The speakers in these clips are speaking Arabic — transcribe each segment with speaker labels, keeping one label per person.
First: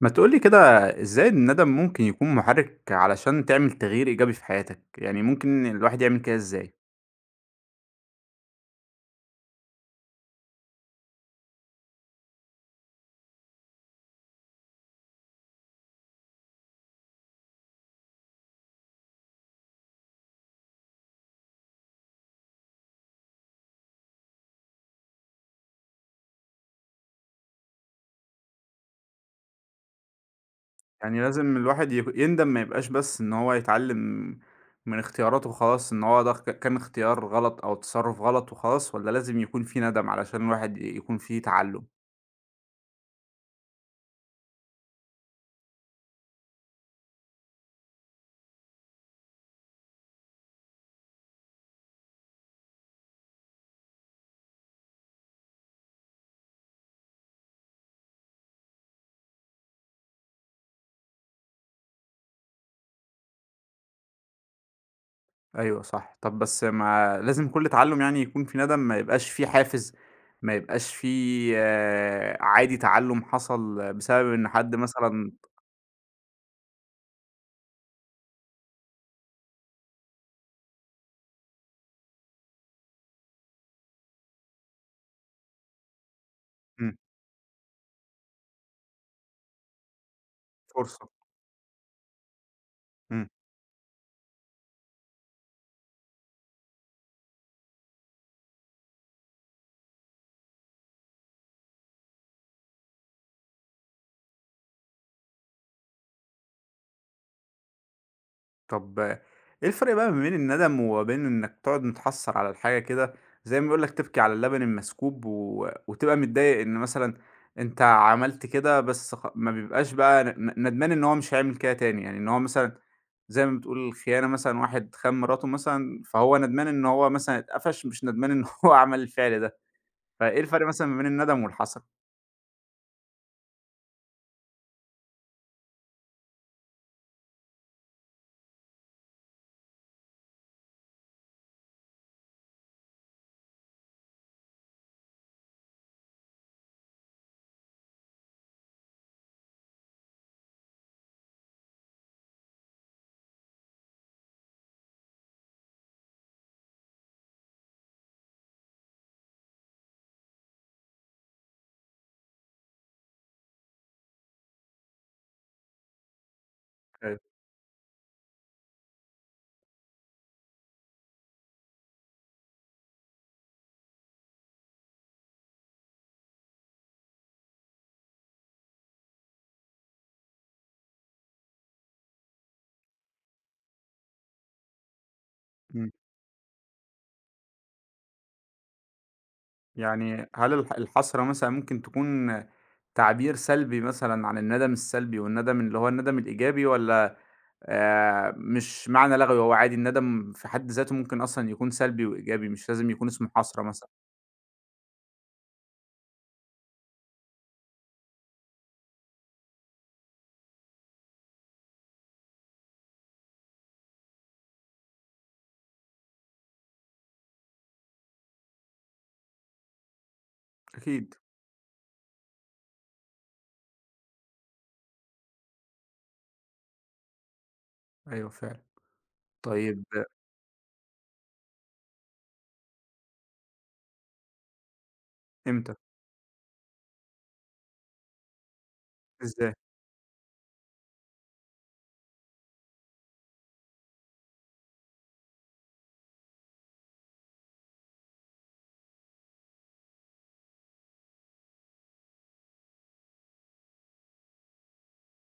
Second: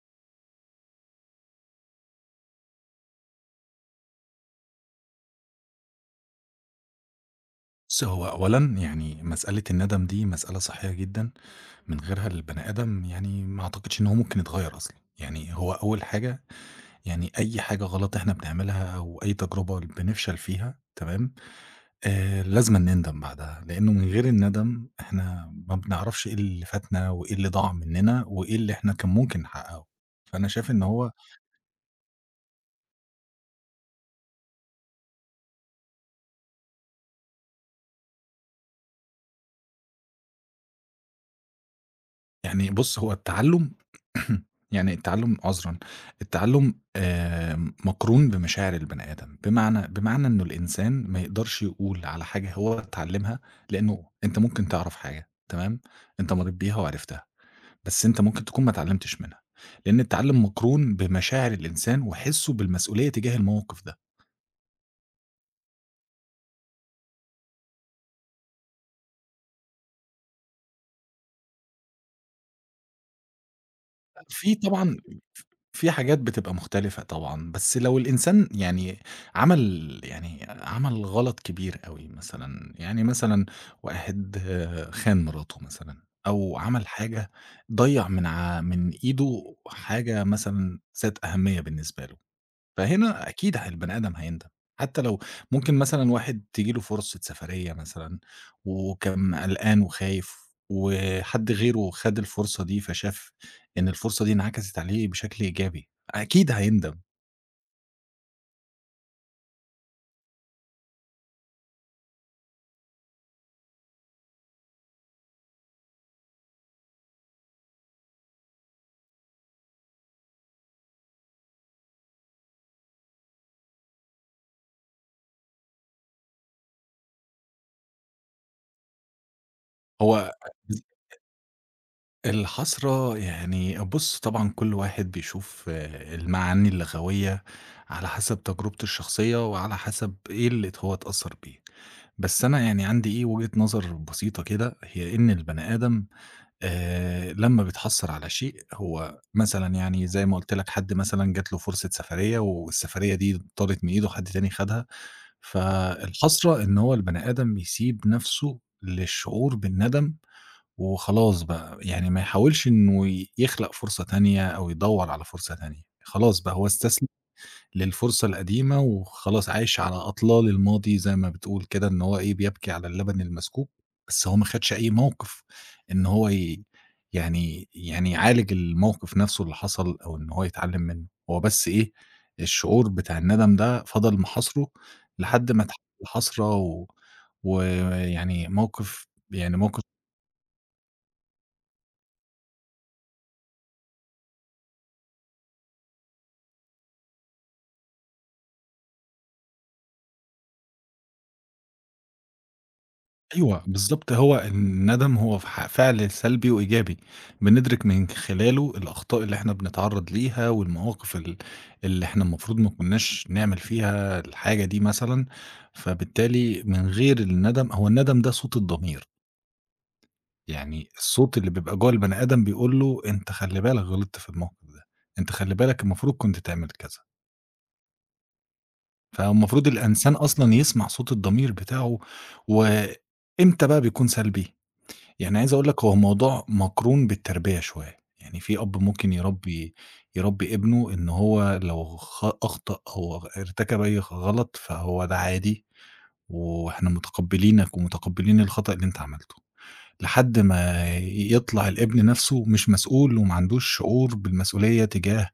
Speaker 1: ما تقول لي كده. إزاي الندم ممكن يكون محرك علشان تعمل تغيير إيجابي في حياتك؟ يعني ممكن الواحد يعمل كده إزاي؟
Speaker 2: بُصّ، هو أولًا يعني مسألة الندم دي مسألة صحية جدًا، من غيرها البني آدم يعني ما أعتقدش إن هو ممكن يتغيّر أصلًا، يعني هو أول حاجة. يعني أي حاجة غلط إحنا بنعملها أو أي تجربة بنفشل فيها تمام، لازمًا نندم بعدها، لإنه من غير الندم إحنا ما بنعرفش إيه اللي فاتنا وإيه اللي ضاع مننا وإيه اللي إحنا كان ممكن نحققه، فأنا شايف إن هو
Speaker 1: يعني لازم الواحد يندم ما يبقاش بس إن هو يتعلم من اختياراته وخلاص إن هو ده كان اختيار غلط أو تصرف غلط وخلاص، ولا لازم يكون في ندم علشان الواحد يكون فيه تعلم؟
Speaker 2: يعني بُص، هو التعلُّم. يعني التعلُّم مقرون بمشاعر البني آدم، بمعنى إنه الإنسان ما يقدرش يقول على حاجة هو اتعلّمها، لإنه أنت ممكن تعرف حاجة تمام، أنت مرّيت بيها وعرفتها، بس أنت ممكن تكون ما اتعلّمتش منها، لإن التعلُّم مقرون بمشاعر الإنسان وحسّه بالمسؤولية تجاه الموقف ده.
Speaker 1: أيوه صح. طب بس ما لازم كل تعلم يعني يكون في ندم، ما يبقاش فيه حافز، ما يبقاش فيه آه، عادي تعلم حصل بسبب إن
Speaker 2: في
Speaker 1: حد
Speaker 2: طبعًا
Speaker 1: مثلا.
Speaker 2: في حاجات بتبقى مختلفة طبعًا، بس لو الإنسان يعني عمل غلط كبير أوي مثلًا، يعني مثلًا واحد خان مراته مثلًا، أو عمل
Speaker 1: مم.
Speaker 2: حاجة ضيّع من من إيده حاجة مثلًا
Speaker 1: فرصة.
Speaker 2: ذات أهمية بالنسبة له. فهنا
Speaker 1: مم.
Speaker 2: أكيد البني آدم هيندم، حتى لو ممكن مثلًا واحد تيجي له فرصة سفرية مثلًا، وكان قلقان وخايف، وحد غيره خد الفرصة دي، فشاف إن الفرصة دي انعكست عليه بشكل إيجابي، أكيد هيندم.
Speaker 1: طب إيه الفرق بقى ما بين الندم وبين إنك تقعد متحسّر على الحاجة كده، زي ما بيقول لك تبكي على اللبن المسكوب، وتبقى متضايق إن مثلًا أنت عملت كده، بس ما بيبقاش بقى ندمان إن هو مش هيعمل كده تاني، يعني إن هو مثلًا زي ما بتقول خيانة مثلًا واحد خان مراته مثلًا، فهو ندمان إن هو مثلًا اتقفش، مش ندمان إن هو عمل الفعل ده،
Speaker 2: هو
Speaker 1: فإيه الفرق مثلًا ما بين الندم والحسرة؟
Speaker 2: الحسرة يعني بُص طبعًا كل واحد بيشوف المعاني اللغوية على حسب تجربته الشخصية، وعلى حسب إيه اللي هو اتأثّر بيه. بس أنا يعني عندي إيه وجهة نظر بسيطة كده، هي إن البني آدم لمّا بيتحسّر على شيء هو مثلًا يعني زي ما قُلت لك حد مثلًا جات له فرصة سفرية والسفرية دي طارت من إيده، حد تاني خدها، فالحسرة إن هو البني آدم يسيب نَفْسه للشعور بالندم وخلاص بقى، يعني ما يحاولش إنه يخلق فرصة تانية أو يدوّر على فرصة تانية، خلاص بقى هو استسلم
Speaker 1: أيوه.
Speaker 2: للفرصة القديمة وخلاص عايش على أطلال الماضي زي ما بتقول كده إن هو إيه، بيبكي على اللبن المسكوب، بس هو ما خدش أي موقف إن هو ي يعني يعني يعالج الموقف نفسه اللي حصل أو إن هو يتعلّم منّه، هو بس إيه، الشعور بتاع الندم ده فضل محاصره لحد ما اتحول
Speaker 1: إمم.
Speaker 2: لحسرة و ويعني موقف يعني موقف
Speaker 1: يعني هل الحسرة مثلًا ممكن تكون تعبير سلبي مثلًا عن الندم السلبي، والندم اللي هو الندم الإيجابي، والّا مش معنى لغوي، هو عادي الندم في حد ذاته ممكن أصلًا يكون سلبي وإيجابي، مش لازم يكون اسمه
Speaker 2: أيوه،
Speaker 1: حسرة مثلًا؟
Speaker 2: بالضبط هو الندم هو فعل سلبي وإيجابي، بندرك من خلاله الأخطاء اللي إحنا بنتعرّض ليها والمواقف اللي إحنا المفروض ما كناش نعمل فيها الحاجة دي مثلًا، فبالتالي من غير الندم هو الندم ده صوت الضمير، يعني
Speaker 1: أكيد.
Speaker 2: الصوت اللي بيبقى جوّه البني آدم بيقول له أنت خلّي بالك غلطت في الموقف ده، أنت خلّي بالك المفروض كنت تعمل كذا،
Speaker 1: أيوه فعلًا.
Speaker 2: فالمفروض
Speaker 1: طيب.
Speaker 2: الإنسان أصلًا يسمع صوت الضمير بتاعه، وإمتى بقى بيكون سلبي؟ يعني عايز أقول
Speaker 1: إمتى؟
Speaker 2: لك هو الموضوع مقرون بالتربية شوية، يعني في أب ممكن
Speaker 1: إزاي؟
Speaker 2: يربّي ابنه إن هو لو أخطأ أو ارتكب أي غلط فهو ده عادي، وإحنا متقبّلينك ومتقبّلين الخطأ اللي أنت عملته، لحد ما يطلع الابن نَفْسه مش مسؤول وما عندوش شعور بالمسؤولية تجاه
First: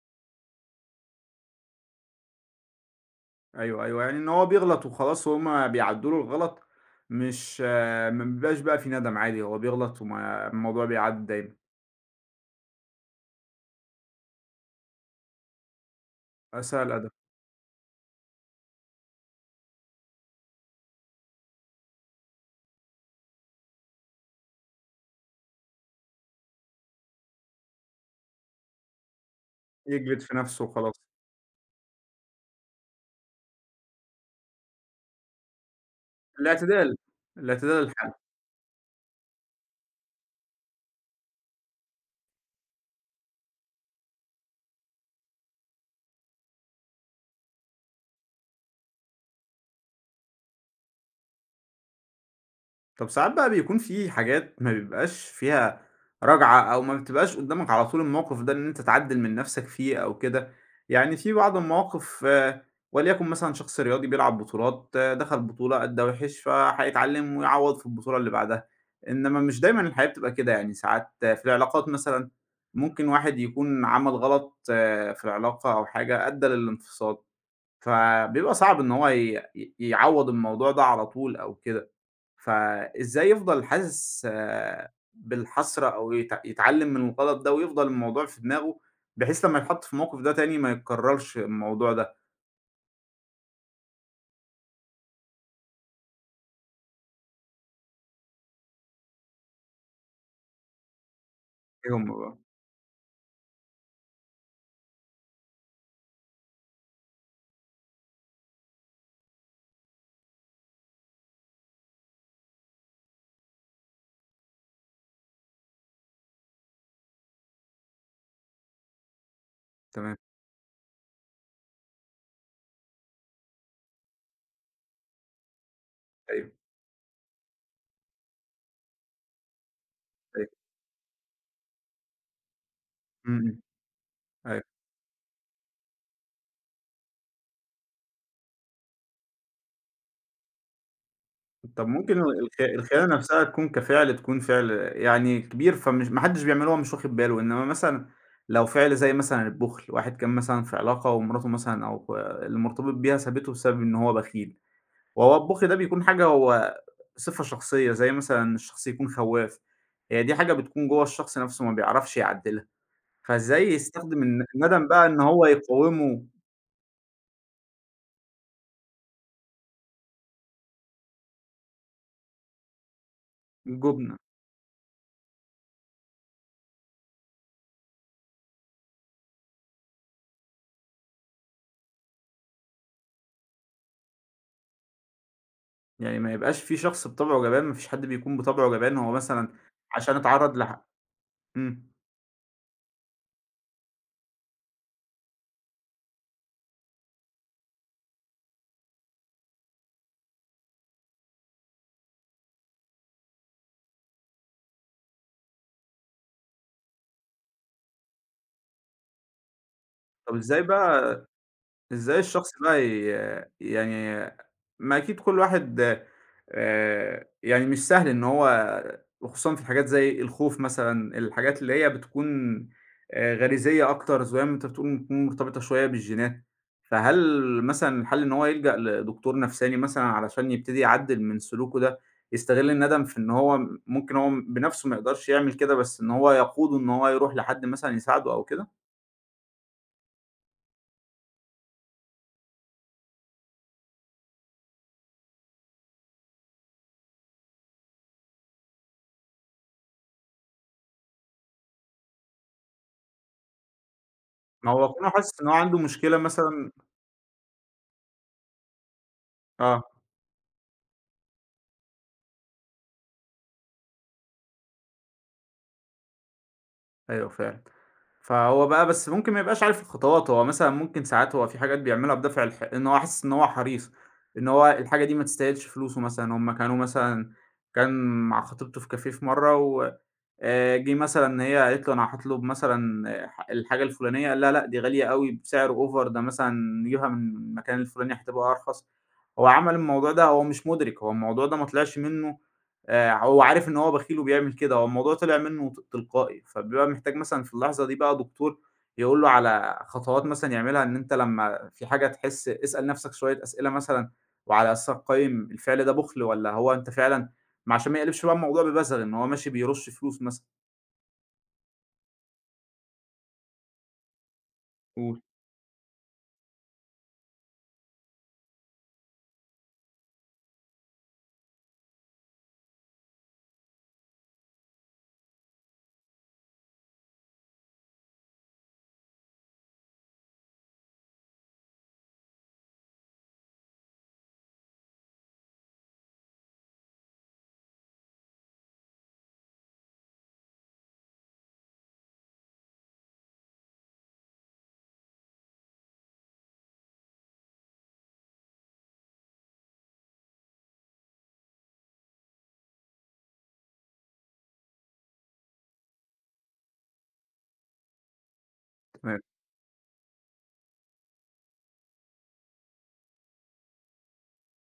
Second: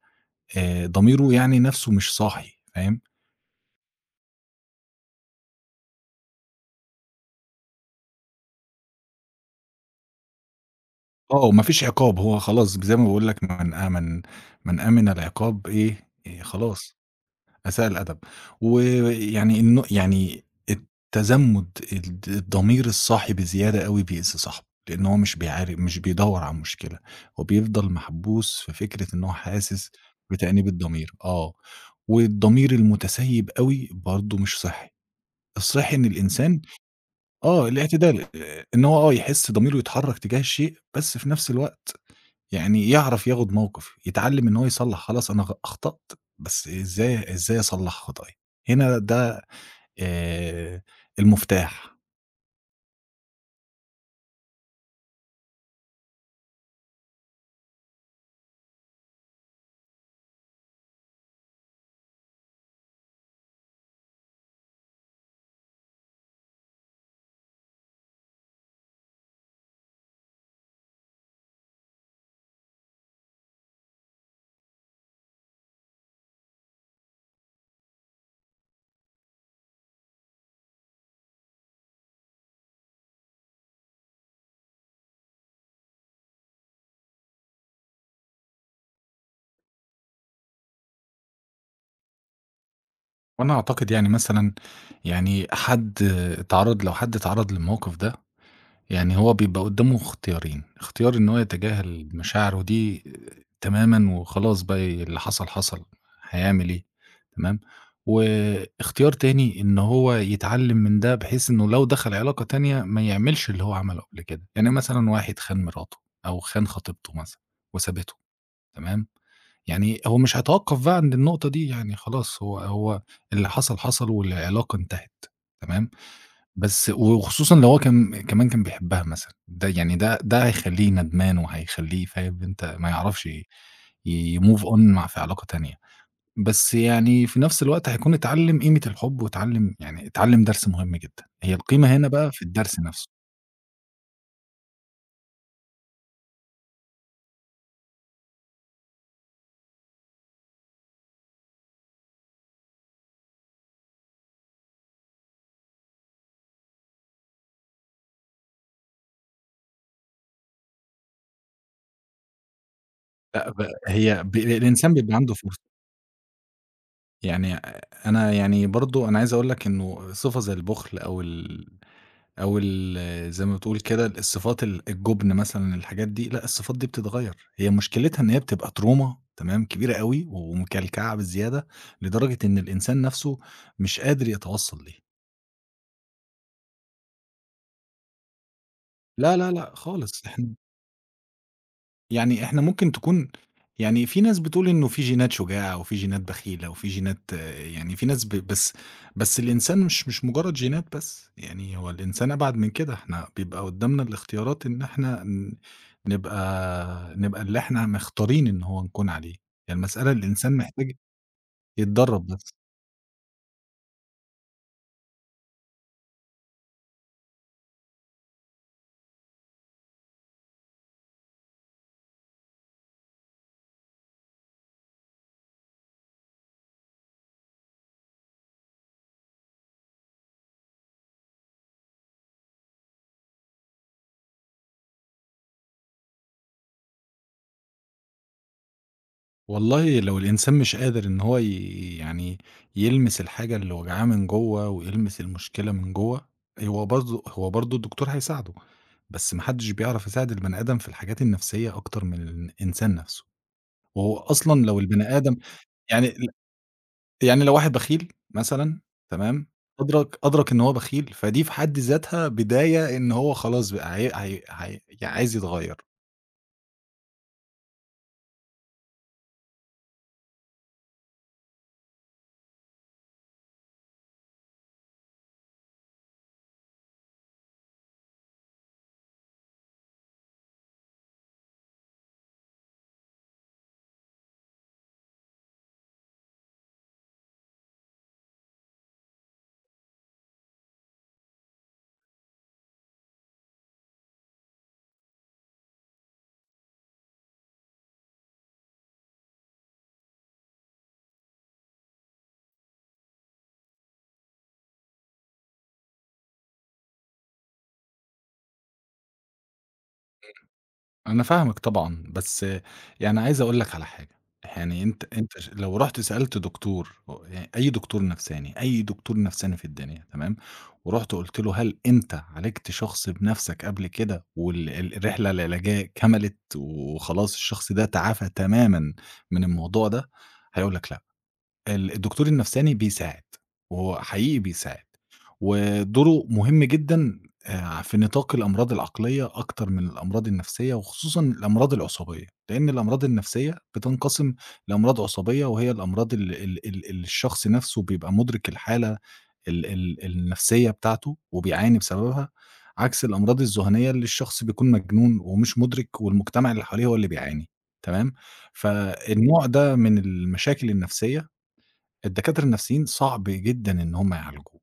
Speaker 2: ضميره، يعني نَفْسه مش صاحي، فاهم؟
Speaker 1: أيوه، أيوه، يعني إن هو بيغلط وخلاص وهُم بيعدّوا له الغلط، مش آه ما بيبقاش بقى في ندم عادي، هو بيغلط وما الموضوع بيعدّي
Speaker 2: آه،
Speaker 1: دايمًا.
Speaker 2: ما فيش عقاب هو خلاص زي ما باقول لك من آمن العقاب إيه،
Speaker 1: أسهل
Speaker 2: خلاص.
Speaker 1: أدب.
Speaker 2: أساء الأدب، ويعني الن يعني التزمُّت الضمير الصاحي بزيادة أوي بيأذي صاحبه، لإن هو مش بيدوّر على مشكلة، هو بيفضل محبوس في فكرة إن هو حاسس
Speaker 1: يكبت في نفسه
Speaker 2: بتأنيب
Speaker 1: وخلاص.
Speaker 2: الضمير، آه، والضمير المتسيب أوي برضه مش صحّي، الصحّي إن الإنسان
Speaker 1: الاعتدال، الاعتدال الحاد.
Speaker 2: الاعتدال، إن هو يحس ضميره يتحرّك تجاه الشيء، بس في نفس الوقت يعني يعرف ياخد موقف، يتعلّم إن هو يصلّح، خلاص أنا أخطأت، بس إزاي أصلّح خطأي؟ هنا ده آآ المفتاح.
Speaker 1: طب ساعات بقى بيكون في حاجات ما بيبقاش فيها راجعة، أو ما بتبقاش قدامك على طول الموقف ده إن أنت تعدل من نفسك فيه أو كده، يعني في بعض المواقف آه، وليكن مثلا شخص رياضي بيلعب بطولات آه، دخل بطولة أدى وحش فهيتعلم ويعوض في البطولة اللي بعدها، إنما مش دايما الحياة بتبقى كده، يعني ساعات آه، في العلاقات مثلا ممكن واحد يكون عمل غلط آه، في العلاقة أو حاجة أدى للانفصال، فبيبقى صعب إن هو يعوض الموضوع ده على طول أو كده، فإزاي يفضل حاسس آه، بالحسرة، أو يتعلم من الغلط ده ويفضل الموضوع في دماغه، بحيث لمّا يتحط في الموقف ده تاني ما يتكررش الموضوع ده.
Speaker 2: وأنا أعتقد يعني مثلًا يعني حد اتعرّض لو حد اتعرّض للموقف ده يعني هو بيبقى قدّامه اختيارين، اختيار إن هو
Speaker 1: ايوه
Speaker 2: يتجاهل
Speaker 1: م-
Speaker 2: مشاعره دي تمامًا وخلاص بقى اللي حصل، حصل، هيعمل إيه؟ تمام، واختيار تاني إن هو يتعلّم من ده بحيث إنه لو دخل علاقة تانية ما يعملش اللي هو عمله قبل كده، يعني مثلًا واحد خان مراته أو خان خطيبته مثلًا وسابته، تمام، يعني
Speaker 1: تمام،
Speaker 2: هو مش هيتوقّف بقى عند النقطة دي، يعني خلاص هو اللي حصل، حصل والعلاقة انتهت، تمام،
Speaker 1: أيوه،
Speaker 2: بس وخصوصًا لو هو كان كمان كان بيحبها مثلًا، ده يعني ده
Speaker 1: أيوه،
Speaker 2: هيخلّيه ندمان وهيخلّيه فاهم. أنت ما يعرفش
Speaker 1: إمم، إمم،
Speaker 2: يmove
Speaker 1: أيوه.
Speaker 2: on مع في علاقة تانية، بس يعني في نفس الوقت هيكون اتعلّم قيمة الحب واتعلّم يعني اتعلّم درس مهم جدًا، هي
Speaker 1: طب
Speaker 2: القيمة هنا
Speaker 1: ممكن
Speaker 2: بقى في الدرس نفسه.
Speaker 1: الخيانة نفسها تكون كفعل، تكون فعل يعني كبير فمش ما حدش بيعمله هو مش واخد باله، إنما مثلًا لو فعل زي مثلًا البُخل، واحد كان مثلًا في علاقة ومراته مثلًا أو اللي مرتبط بيها سابته بسبب إن هو بخيل. وهو البُخل ده بيكون حاجة، هو صفة شخصية، زي مثلًا الشخص يكون خواف، هي دي حاجة بتكون جوّه الشخص نَفْسه، ما بيعرفش يعدّلها،
Speaker 2: لأ ب
Speaker 1: فإزاي
Speaker 2: هي
Speaker 1: يستخدم
Speaker 2: ب
Speaker 1: الندم
Speaker 2: الإنسان
Speaker 1: بقى
Speaker 2: بيبقى
Speaker 1: إن
Speaker 2: عنده
Speaker 1: هو
Speaker 2: فرصة،
Speaker 1: يقاومه
Speaker 2: يعني أنا يعني برضه أنا عايز أقول لك إنه صفة زي البُخل أو زي ما بتقول كده
Speaker 1: جُبنًا؟
Speaker 2: الصفات الجُبن مثلًا، الحاجات دي، لأ الصفات دي بتتغيّر، هي مشكلتها إن هي بتبقى ترومة تمام، كبيرة أوي ومكلكعة بزيادة، لدرجة إن الإنسان نَفْسه مش قادر يتوصّل ليها.
Speaker 1: يعني ما يبقاش في شخص بطبعه جبان، ما فيش حد بيكون بطبعه جبان، هو
Speaker 2: لا،
Speaker 1: مثلًا
Speaker 2: لا، لأ
Speaker 1: عشان
Speaker 2: خالص. إحنا
Speaker 1: اتعرّض إمم.
Speaker 2: يعني إحنا ممكن تكون يعني في ناس بتقول إنه في جينات شجاعة، وفي جينات بخيلة، وفي جينات يعني في ناس بس، بس الإنسان مش مجرد جينات بس، يعني هو الإنسان أبعد من كده، إحنا بيبقى قدامنا الاختيارات إن إحنا ن نبقى نبقى اللي إحنا مختارين إن هو نكون عليه، هي المسألة
Speaker 1: طَب
Speaker 2: الإنسان
Speaker 1: إزاي
Speaker 2: محتاج
Speaker 1: بقى؟ إزاي
Speaker 2: يتدرب
Speaker 1: الشخص
Speaker 2: بس.
Speaker 1: بقى يعني ما أكيد كل واحد يعني مش سهل إن هو، وخصوصًا في حاجات زي الخوف مثلًا، الحاجات اللي هي بتكون غريزية أكتر زي ما أنت بتقول، بتكون مرتبطة شوية بالجينات، فهل مثلًا الحل إن هو يلجأ لدكتور نفساني مثلًا علشان يبتدي يعدل من سلوكه ده، يستغل الندم في إن هو ممكن هو بنفسه ما يقدرش يعمل كده، بس إن هو يقوده إن هو يروح لحد مثلًا يساعده أو كده؟
Speaker 2: والله لو الإنسان مش قادر إن هو ي يعني يلمس الحاجة اللي واجعاه من جوّه، ويلمس المشكلة من جوّه، هو برضه الدكتور هيساعده، بس ما حدش بيعرف يساعد البني آدم في الحاجات النفسية أكتر من الإنسان نفسه، وهو أصلًا
Speaker 1: ما
Speaker 2: لو
Speaker 1: هو كونه
Speaker 2: البني آدم
Speaker 1: حاسس إن هو عنده
Speaker 2: يعني
Speaker 1: مشكلة
Speaker 2: ل
Speaker 1: مثلًا.
Speaker 2: يعني لو واحد بخيل مثلًا، تمام،
Speaker 1: آه.
Speaker 2: أدرك إن هو بخيل، فدي في حد ذاتها بداية إن هو خلاص بقى هي يعني عايز يتغيّر.
Speaker 1: أيوه فعلًا. فهو بقى بس ممكن ما يبقاش عارف الخطوات، هو مثلًا ممكن ساعات هو في حاجات بيعملها بدافع إن هو حاسس إن هو حريص، إن هو الحاجة دي ما تستاهلش فلوسه مثلًا، هم كانوا مثلًا كان مع خطيبته في كافيه في مرّة، و جه مثلًا ان هي قالت له أنا هاطلب مثلًا الحاجة الفلانية، قال لها لأ دي غالية أوي بسعر over ده مثلًا، نجيبها من المكان الفلاني هتبقى أرخص. هو عمل الموضوع ده هو مش مدرك، هو الموضوع ده ما طلعش منه هو عارف إن هو بخيل وبيعمل كده، هو الموضوع طلع منه تلقائي، فبيبقى محتاج مثلًا في اللحظة دي بقى دكتور يقول له على خطوات مثلًا يعملها، إن أنت لمّا في حاجة تحس اسأل نفسك شوية أسئلة مثلًا، وعلى أساسها قيّم الفعل ده بُخل والّا هو أنت فعلًا، ما عشان ما يقلبش بقى الموضوع ببذل إن هو ماشي بيرُش فلوس مثلًا.
Speaker 2: أنا فاهمِك طبعًا، بس يعني عايز أقول لك على حاجة، يعني أنت
Speaker 1: قُل.
Speaker 2: أنت ش لو رُحت سألت دكتور، يعني أي دكتور نفساني، أي دكتور نفساني في الدنيا تمام، ورُحت قُلت له: هل أنت عالجت شخص بنفسك قبل كده وال الرحلة العلاجية كملت وخلاص الشخص ده تعافى تمامًا من الموضوع ده؟ هيقول لك لأ. الدكتور النفساني بيساعد، وهو حقيقي بيساعد، ودوره مهم جدًا في نطاق الأمراض العقلية أكتر من الأمراض النفسية، وخصوصًا الأمراض العصبية، لأن الأمراض النفسية بتنقسم لأمراض عصبية، وهي الأمراض اللي ال ال ال اللي الشخص نفسه بيبقى مُدرك الحالة ال ال النفسية بتاعته وبيعاني بسببها، عكس الأمراض الذهنية اللي الشخص بيكون مجنون ومش مُدرك والمجتمع اللي حواليه هو اللي بيعاني، تمام؟
Speaker 1: تمام،
Speaker 2: فالنوع ده من المشاكل النفسية الدكاترة النفسيين صعب جدًا إن هم يعالجوه،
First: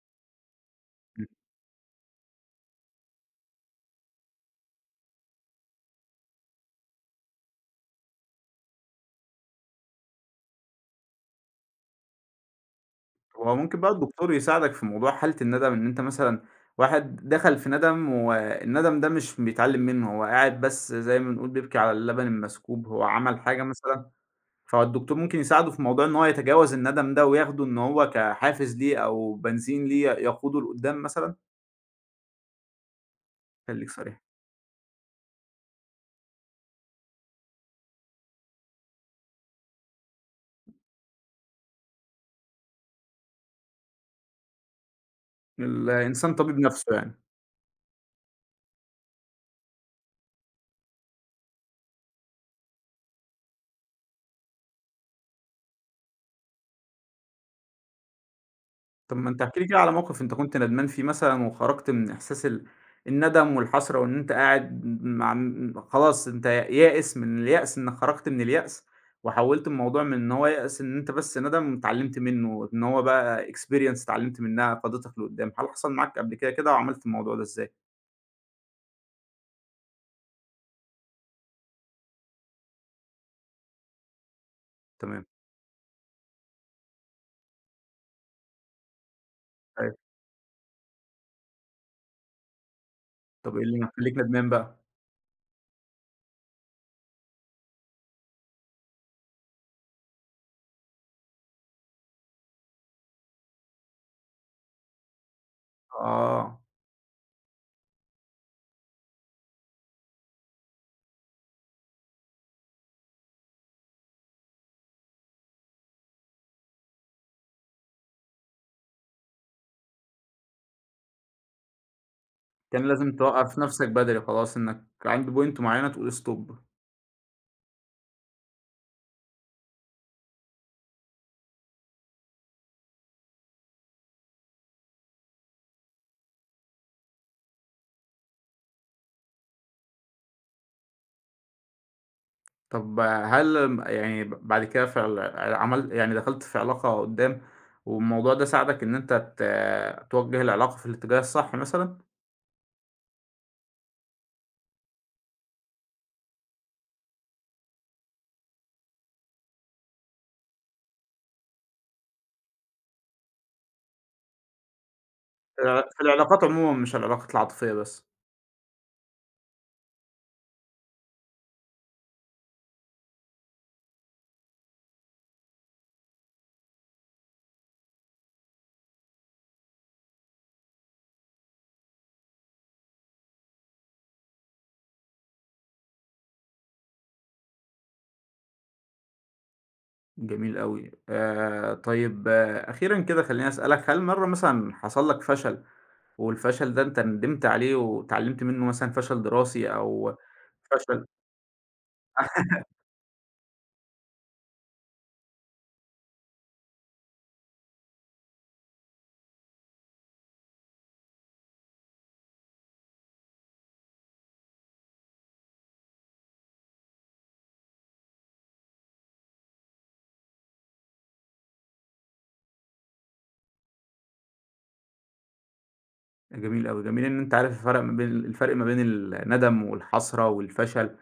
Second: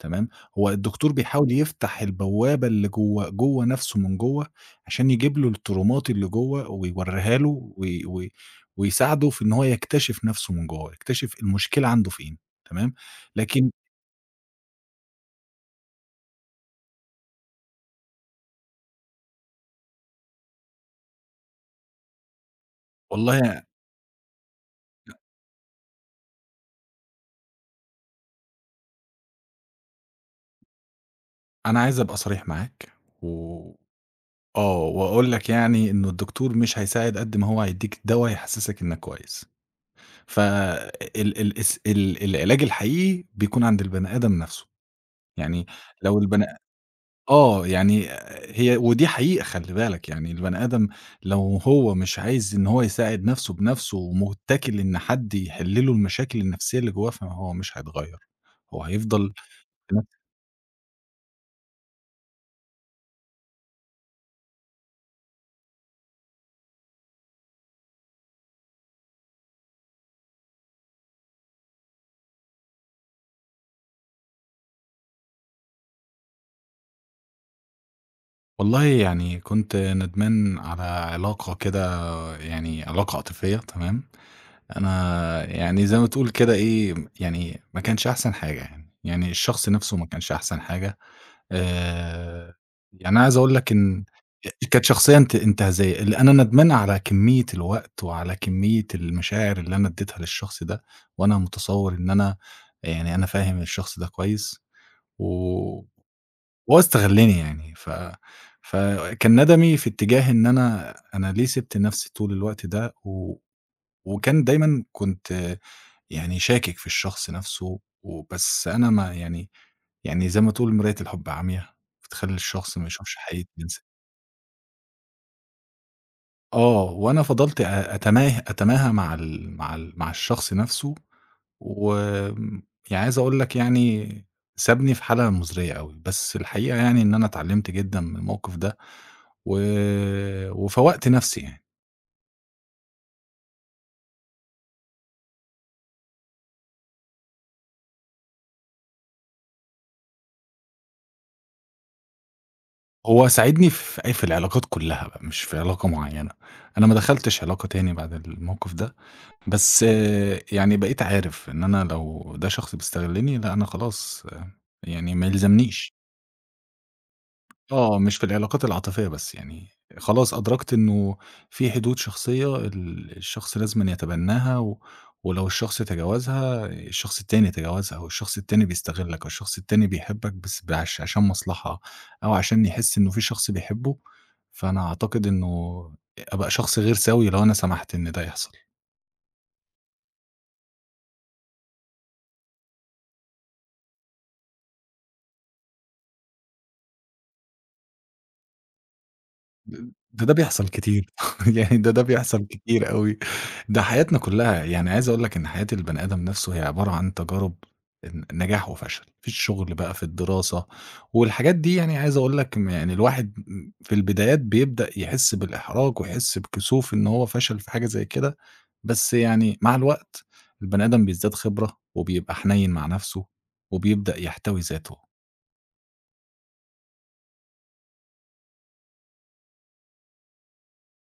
Speaker 2: تمام، هو الدكتور
Speaker 1: إمم.
Speaker 2: بيحاول يفتح البوابة اللي جوّه جوّه نفسه من جوّه، عشان يجيب له الترومات اللي جوّه ويوريها له وي وي ويساعده في إن هو يكتشف نفسه من جوّه، يكتشف المشكلة عنده فين، تمام،
Speaker 1: هو
Speaker 2: لكن
Speaker 1: ممكن بقى الدكتور يساعدك في موضوع حالة الندم، إن أنت مثلًا واحد دخل في ندم والندم ده مش بيتعلم منه، هو قاعد بس زي ما بنقول بيبكي على اللبن المسكوب، هو عمل
Speaker 2: والله
Speaker 1: حاجة مثلًا، فالدكتور ممكن يساعده في موضوع إن هو يتجاوز الندم ده وياخده إن هو كحافز ليه أو بنزين ليه يقوده لقدّام مثلًا؟
Speaker 2: أنا عايز أبقى صريح معاك و
Speaker 1: خلّيك صريح.
Speaker 2: آه، وأقول لك يعني إنه الدكتور مش هيساعد قد ما هو هيدّيك دوا يحسسك إنك كويس، ف ال ال الس ال العلاج الحقيقي بيكون عند البني آدم نفسه. يعني لو
Speaker 1: الإنسان
Speaker 2: البني
Speaker 1: طبيب نَفْسه يعني.
Speaker 2: آه، يعني هي ودي حقيقة خلّي بالك، يعني البني آدم لو هو مش عايز إن هو يساعد نَفْسه بنَفْسه ومُتّكل إن حد يحِل له المشاكل النَفْسية اللي جوّاه، فهو مش هيتغيّر، هو
Speaker 1: طب ما
Speaker 2: هيفضل
Speaker 1: أنت احكِ لي كده على
Speaker 2: في نَفْس
Speaker 1: موقف أنت كنت ندمان فيه مثلًا، وخرجت من إحساس الندم والحسرة، وإن أنت قاعد مع خلاص أنت يائس، من اليأس إنك خرجت من اليأس، وحوّلت الموضوع من إن هو يأس إن أنت بس ندم اتعلمت منه، إن هو بقى experience اتعلمت منها فادتك لقدّام، هل حصل معاك قبل كده كده وعملت الموضوع ده إزاي؟
Speaker 2: والله يعني كنت ندمان على علاقة كده، يعني علاقة عاطفية تمام.
Speaker 1: تمام،
Speaker 2: أنا يعني زي ما تقول كده إيه، يعني ما كانش أحسن حاجة يعني، يعني الشخص
Speaker 1: أيوه.
Speaker 2: نَفْسه ما كانش أحسن حاجة، آآ، يعني عايز أقول
Speaker 1: طب إيه
Speaker 2: لك
Speaker 1: اللي
Speaker 2: إن
Speaker 1: مخلّيك ندمان بقى؟
Speaker 2: كانت شخصية انتهازية، اللي أنا ندمان على كمية الوقت وعلى كمية المشاعر اللي أنا اديتها للشخص ده، وأنا متصور إن أنا يعني أنا فاهم الشخص ده كويس، و
Speaker 1: آه،
Speaker 2: هو استغلّني يعني، فكان ندمي في اتجاه إن أنا ليه سِبت نفْسي طول الوقت ده، وكان دايمًا كنت يعني شاكك في الشخص نفْسه، وبس أنا ما يعني، يعني زي ما تقول مراية الحب عميا، بتخلّي الشخص ما
Speaker 1: كان
Speaker 2: يشوفش
Speaker 1: لازم
Speaker 2: حقيقة
Speaker 1: توقّف
Speaker 2: جنسه.
Speaker 1: نفسك بدري خلاص، إنك عند point معيّنة تقول stop.
Speaker 2: آه، وأنا فضلت أ أتماه أتماهى مع الشخص نفسه، وآمم، يعني عايز أقول لك، يعني سابني في حالة مزرية أوي، بس الحقيقة يعني إن أنا اتعلمت جدًا من الموقف ده، و وفوّقت نفسي يعني.
Speaker 1: طب هل يعني بعد كده في عمل، يعني دخلت في علاقة قدّام، والموضوع ده ساعدك إن أنت توجّه العلاقة في الاتجاه الصح مثلًا؟
Speaker 2: هو ساعدني في العلاقات كلّها بقى مش في علاقة معيّنة، أنا ما دخلتش علاقة تاني بعد الموقف ده، بس يعني بقيت عارف إن أنا لو ده شخص بيستغلني لأ، أنا خلاص يعني ما يلزمنيش.
Speaker 1: في العلاقات عمومًا مش العلاقات العاطفية
Speaker 2: آه،
Speaker 1: بس.
Speaker 2: مش في العلاقات العاطفية بس، يعني خلاص أدركت إنه في حدود شخصية الشخص لازمًا يتبناها، ولو الشخص تجاوزها الشخص التاني يتجاوزها، أو الشخص التاني بيستغلك، أو الشخص التاني بيحبك بس بعش عشان مصلحة، أو عشان يحس إنه في شخص بيحبه، فأنا أعتقد إنه أبقى شخص غير سوي لو أنا سمحت إن ده يحصل.
Speaker 1: جميل أوي، طيب آه أخيرًا كده خلّيني أسألك، هل مرّة مثلًا حصل لك فشل، والفشل ده أنت ندمت عليه واتعلمت منه، مثلًا فشل دراسي
Speaker 2: د
Speaker 1: أو
Speaker 2: ده ده بيحصل
Speaker 1: فشل.
Speaker 2: كتير، يعني ده بيحصل كتير أوي، ده حياتنا كلّها، يعني عايز أقول لك إن حياة البني آدم نَفْسه هي عبارة عن تجارب نجاح وفشل، في الشغل بقى، في الدراسة، والحاجات دي يعني عايز أقول لك يعني الواحد في البدايات بيبدأ يحس بالإحراج ويحس بكسوف إن هو فشل في حاجة زي كده، بس يعني مع الوقت البني آدم بيزداد خبرة وبيبقى حنيّن مع نَفْسه وبيبدأ يحتوي ذاته.
Speaker 1: جميل أوي، جميل إن أنت عارف الفرق ما بين، الفرق ما بين الندم والحسرة والفشل،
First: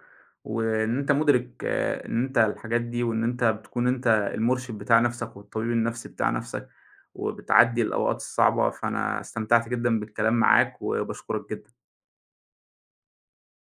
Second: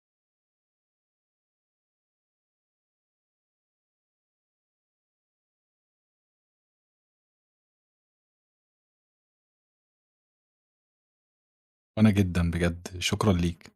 Speaker 1: وإن أنت مُدرك آه، إن أنت الحاجات دي، وإن أنت بتكون أنت المُرشد بتاع نَفْسك والطبيب النَفْسي بتاع نَفْسك، وبتعدّي الأوقات الصعبة، فأنا استمتعت جدًا بالكلام معاك وباشكرك جدًا.
Speaker 2: وأنا جدًا بجد شكرًا ليك.